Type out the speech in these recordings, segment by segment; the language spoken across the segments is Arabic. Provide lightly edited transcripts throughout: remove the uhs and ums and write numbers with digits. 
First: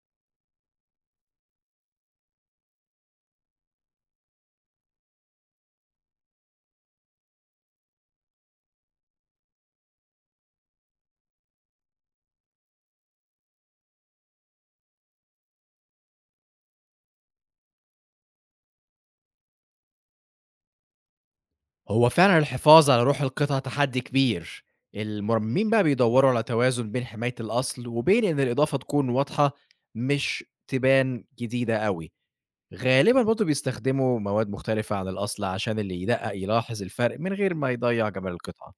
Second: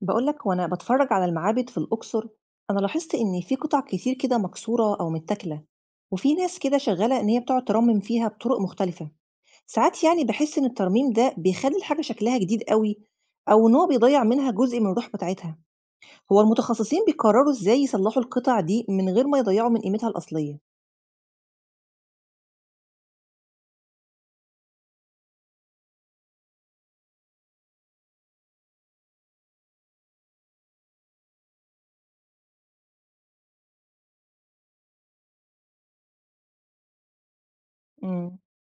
بقولك وأنا بتفرج على المعابد في الأقصر، أنا لاحظت إن في قطع كتير كده مكسورة أو متاكلة، وفي ناس كده شغالة إن هي بتقعد ترمم فيها بطرق مختلفة. ساعات يعني بحس إن الترميم ده بيخلي الحاجة شكلها جديد قوي، أو إن هو بيضيع منها جزء من الروح بتاعتها. هو المتخصصين بيقرروا إزاي يصلحوا القطع دي من غير ما يضيعوا من قيمتها الأصلية؟ هو فعلًا الحفاظ على روح القطعة تحدي كبير، المُرَمِّمين بقى بيدوّروا على توازن بين حماية الأصل وبين إن الإضافة تكون واضحة مش تبان جديدة أوي، غالبًا برضه بيستخدموا مواد مختلفة عن الأصل عشان اللي يدقّق يلاحظ الفرق من غير ما يضيّع جمال مم. القطعة.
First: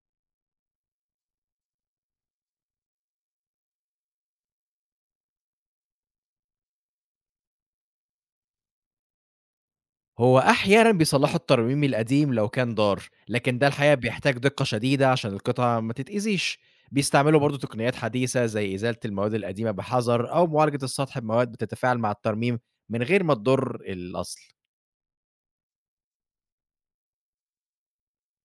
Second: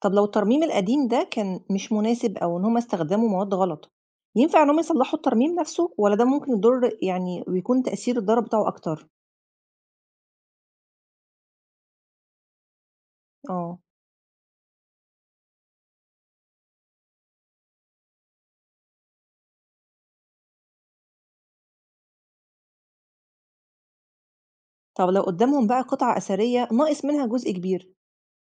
طب لو الترميم القديم ده كان مش مناسب أو إن هم استخدموا مواد غلط، ينفع إن هم يصلحوا الترميم نفسه ولا ده ممكن يضر يعني ويكون تأثير الضرر بتاعه أكتر؟ هو أحيانًا بيصلّحوا الترميم القديم لو كان دار، لكن ده آه. الحقيقة بيحتاج دقة شديدة عشان القطع ما تتأذيش. بيستعملوا برضه تقنيات حديثة زي إزالة المواد القديمة بحذر أو معالجة السطح بمواد بتتفاعل مع الترميم من غير ما تضر الأصل. طب لو قدّامهم بقى قطعة أثرية ناقص منها جزء كبير،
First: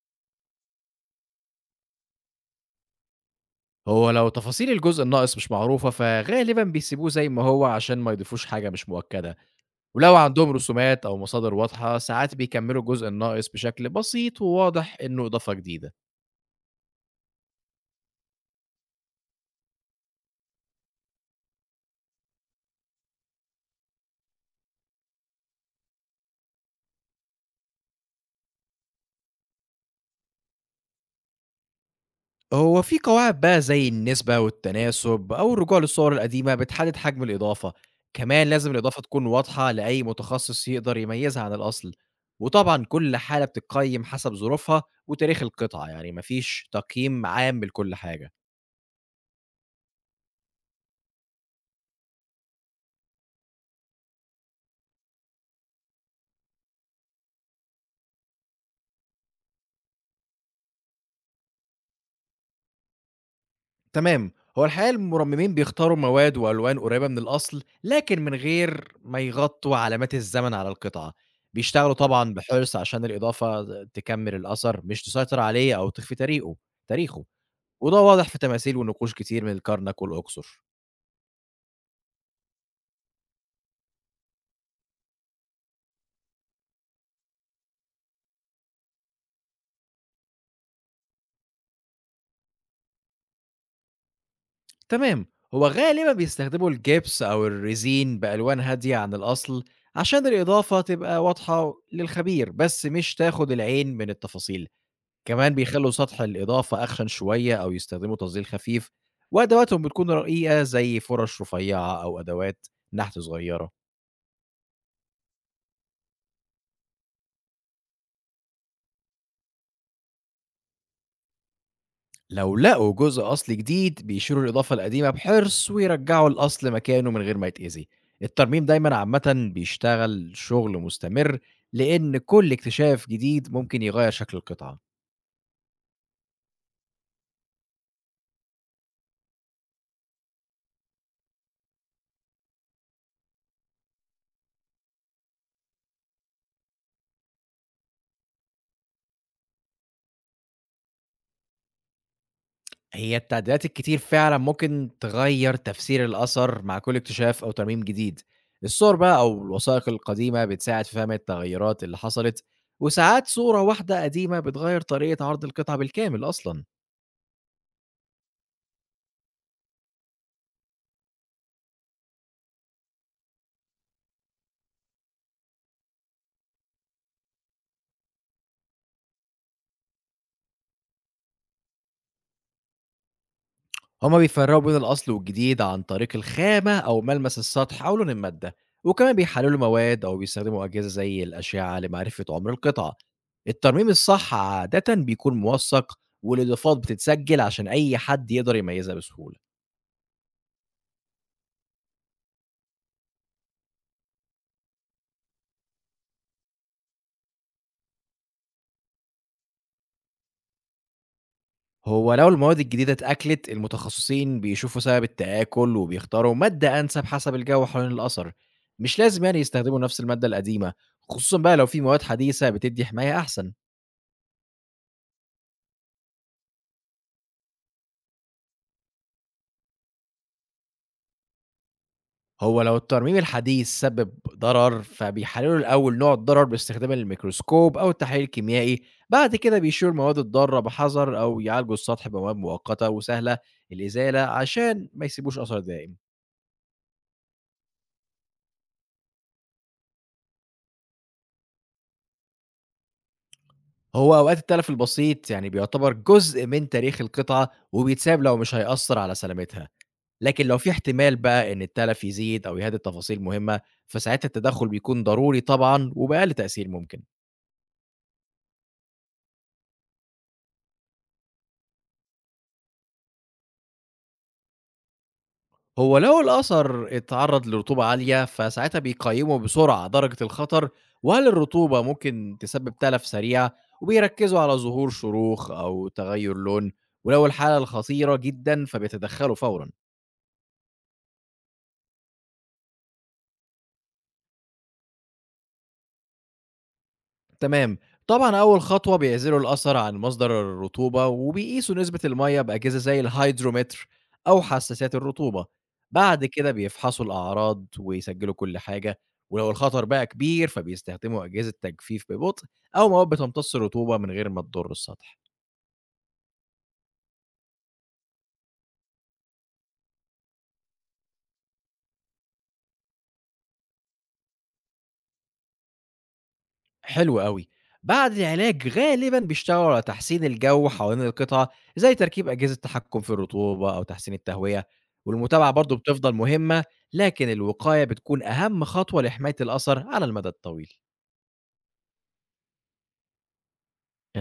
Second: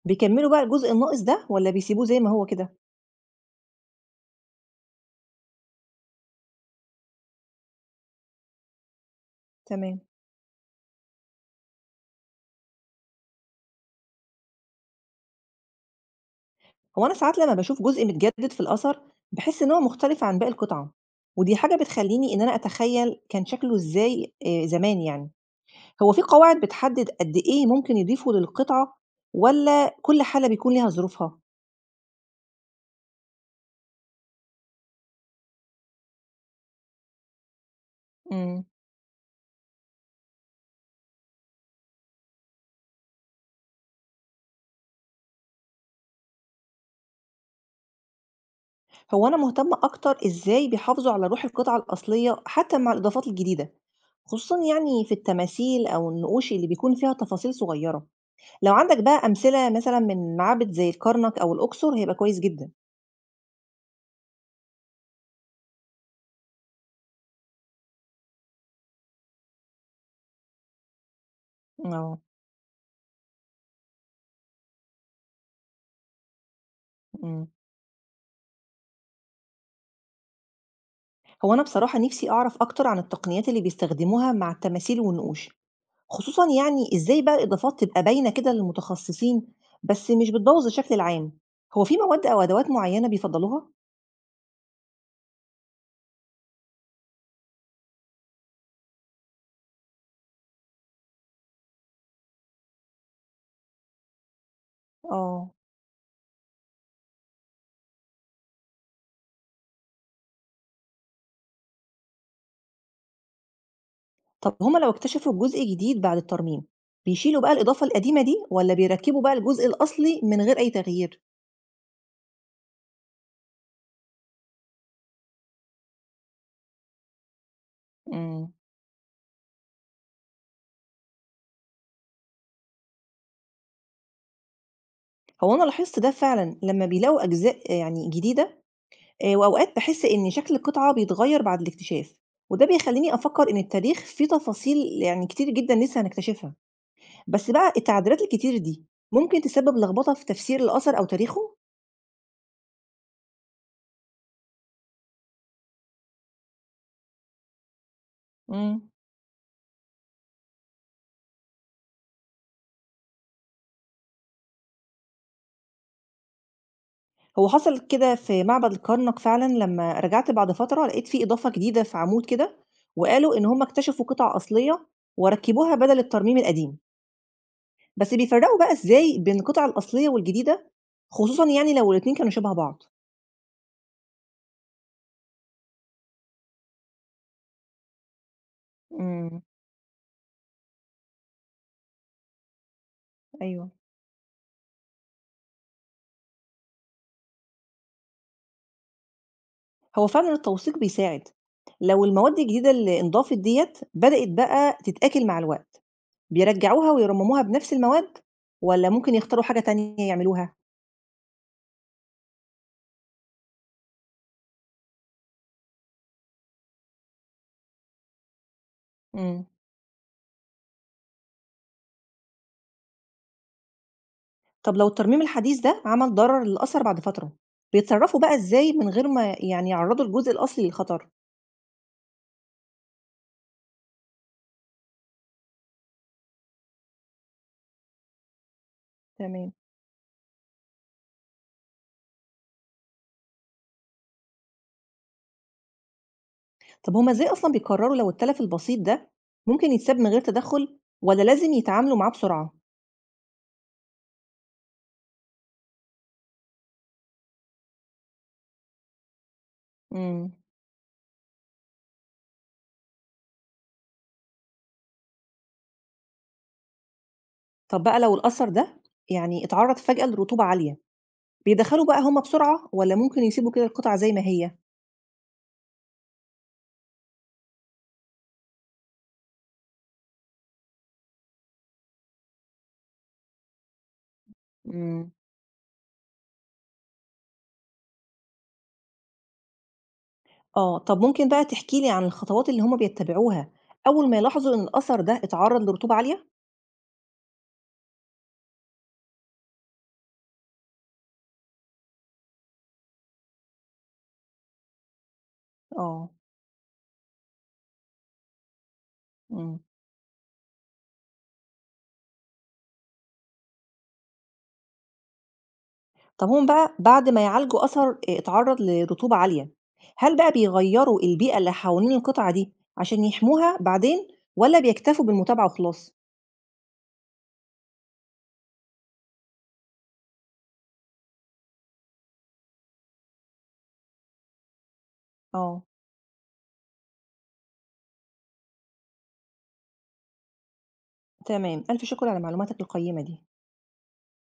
بيكمّلوا بقى الجزء الناقص ده والّا بيسيبوه زي ما هو كده؟ هو لو تفاصيل الجزء الناقص مش معروفة، فغالبًا بيسيبوه زي ما هو عشان ما يضيفوش حاجة مش مؤكدة، تمام. ولو عندهم رسومات أو مصادر واضحة، ساعات بيكمّلوا الجزء الناقص بشكل بسيط وواضح إنه إضافة جديدة. هو أنا ساعات لمّا باشوف جزء متجدد في الأثر، باحس إن هو مختلف عن باقي القطعة، ودي حاجة بتخلّيني إن أنا أتخيّل كان شكله إزاي زمان يعني. هو في قواعد بتحدد قد إيه ممكن يضيفوا للقطعة والّا كل حالة بيكون ليها ظروفها؟ هو في قواعد بقى زي النسبة والتناسب أو الرجوع للصور القديمة بتحدد حجم الإضافة، كمان إمم. لازم الإضافة تكون واضحة لأي متخصص يقدر يميزها عن الأصل، وطبعًا كل حالة بتتقيم حسب ظروفها وتاريخ القطعة، يعني ما فيش تقييم عام لكل حاجة. هو أنا مهتمة أكتر إزاي بيحافظوا على روح القطعة الأصلية حتى مع الإضافات الجديدة، خصوصا يعني في التماثيل أو النقوش اللي بيكون فيها تفاصيل صغيرة. لو عندك بقى أمثلة مثلا من معابد زي الكرنك أو الأقصر هيبقى كويس جدا. تمام، هو الحقيقة المصممين بيختاروا مواد وألوان قريبة من الأصل، لكن من غير ما يغطوا علامات الزمن على القطعة، بيشتغلوا اه. طبعًا بحرص عشان الإضافة تكمل الأثر مش تسيطر عليه أو تخفي تاريخه. أمم. وده واضح في تماثيل ونقوش كتير من الكرنك والأقصر. هو أنا بصراحة نفسي أعرف أكتر عن التقنيات اللي بيستخدموها مع التماثيل والنقوش، خصوصا يعني إزاي بقى الإضافات تبقى باينة كده للمتخصصين بس مش بتبوظ الشكل العام. هو في مواد أو أدوات معينة بيفضلوها؟ تمام، هو غالبًا بيستخدموا الجبس أو الريزين بألوان هادية عن الأصل عشان الإضافة تبقى واضحة للخبير، بس مش تاخد العين من التفاصيل. اه. كمان بيخلّوا سطح الإضافة أخشن شوية أو يستخدموا تظليل خفيف، وأدواتهم بتكون رقيقة زي فرش رفيّعة أو أدوات نحت صغيرة. طب هُم لو اكتشفوا جزء جديد بعد الترميم، بيشيلوا بقى الإضافة القديمة دي والّا بيركّبوا بقى الجزء الأصلي من غير أي تغيير؟ لو لقوا جزء أصلي جديد بيشيلوا الإضافة القديمة بحرص ويرجعوا الأصل مكانه من غير ما يتأذي. إمم. الترميم دايمًا عامةً بيشتغل شغل مستمر، لإن كل اكتشاف جديد ممكن يغير شكل القطعة. هو أنا لاحظت ده فعلًا لمّا بيلاقوا أجزاء يعني جديدة وأوقات باحس إن شكل القطعة بيتغيّر بعد الاكتشاف، وده بيخلّيني أفكّر إن التاريخ فيه تفاصيل يعني كتير جدًا لسه هنكتشفها، بس بقى التعديلات الكتير دي ممكن تسبب لخبطة في تفسير الأثر أو تاريخه؟ هي التعديلات الكتير فعلًا ممكن تغير تفسير الأثر مع كل اكتشاف أو ترميم جديد. إمم. الصور بقى أو الوثائق القديمة بتساعد في فهم التغيرات اللي حصلت، وساعات صورة واحدة قديمة بتغير طريقة عرض القطعة بالكامل أصلًا. هو حصل كده في معبد الكرنك فعلًا لمّا رجعت بعد فترة، لقيت في إضافة جديدة في عمود كده، وقالوا إن هم اكتشفوا قطع أصلية وركبوها بدل الترميم القديم، بس بيفرقوا بقى إزاي بين القطع الأصلية والجديدة، خصوصًا يعني لو الاتنين كانوا شبه بعض؟ هما بيفرقوا بين الأصل والجديد عن طريق الخامة أو ملمس السطح أو لون المادة، وكمان امم، بيحللوا مواد أو بيستخدموا أجهزة زي الأشعة لمعرفة عمر القطعة. أيوه. الترميم الصح عادة بيكون موثق، والإضافات بتتسجل عشان أي حد يقدر يميزها بسهولة. هو فعلًا التوثيق بيساعد. لو المواد الجديدة اللي انضافت ديّة بدأت بقى تتآكل مع الوقت، بيرجعوها ويرمموها بنفس المواد، والّا ممكن يختاروا حاجة تانية يعملوها؟ هو لو المواد الجديدة اتأكلت، المتخصصين بيشوفوا سبب التآكل وبيختاروا مادة أنسب حسب الجو حوالين الأثر، مش لازم يعني امم. يستخدموا نفس المادة القديمة، خصوصا بقى لو في مواد حديثة بتدي حماية أحسن. طب لو الترميم الحديث ده عمل ضرر للأثر بعد فترة، بيتصرفوا بقى إزاي من غير ما يعني يعرضوا الجزء الأصلي للخطر؟ هو لو الترميم الحديث سبب ضرر، فبيحللوا الأول نوع الضرر باستخدام الميكروسكوب أو التحليل الكيميائي، بعد تمام. كده بيشيلوا المواد الضارة بحذر أو يعالجوا السطح بمواد مؤقتة وسهلة الإزالة عشان ما يسيبوش أثر دائم. طب هما إزاي أصلا بيقرروا لو التلف البسيط ده ممكن يتساب من غير تدخل ولا لازم يتعاملوا معاه بسرعة؟ هو أوقات التلف البسيط يعني بيعتبر جزء من تاريخ القطعة وبيتساب لو مش هيأثر على سلامتها، مم. لكن لو في احتمال بقى إن التلف يزيد أو يهدد تفاصيل مهمة، فساعتها التدخل بيكون ضروري طبعا وبأقل تأثير ممكن. طب بقى لو الأثر ده يعني اتعرض فجأة لرطوبة عالية، بيدخلوا بقى هما بسرعة ولا ممكن يسيبوا كده القطعة زي ما هي؟ هو لو الأثر اتعرّض لرطوبة عالية، فساعتها بيقيّموا بسرعة درجة الخطر وهل الرطوبة ممكن تسبب تلف سريع، وبيركّزوا على ظهور مم. شروخ أو تغيُّر لون، ولو الحالة الخطيرة جدًا فبيتدخّلوا فورًا. آه. طب ممكن بقى تحكي لي عن الخطوات اللي هما بيتبعوها أول ما يلاحظوا إن الأثر ده اتعرض لرطوبة عالية؟ تمام. طبعًا أول خطوة بيعزلوا الأثر عن مصدر الرطوبة، وبيقيسوا نسبة المَيّة بأجهزة زي الهيدرومتر أو حساسات الرطوبة. آه. بعد كده بيفحصوا الأعراض ويسجلوا كل حاجة، ولو مم. الخطر بقى كبير فبيستخدموا أجهزة تجفيف ببطء أو مواد بتمتص الرطوبة من غير ما تضر السطح. طب هم بقى بعد ما يعالجوا أثر اتعرض لرطوبة عالية، هل بقى بيغيّروا البيئة اللي حوالين القطعة دي عشان يحموها بعدين والّا بيكتفوا بالمتابعة وخلاص؟ حلو أوي. بعد العلاج غالبًا بيشتغلوا على تحسين الجو حوالين القطعة، زي تركيب أجهزة تحكم في الرطوبة أو تحسين التهوية، والمتابعة آه، برضه بتفضل مهمة، لكن الوقاية بتكون أهم خطوة لحماية الأثر على المدى الطويل. تمام، ألف شكر على معلوماتك القيّمة دي.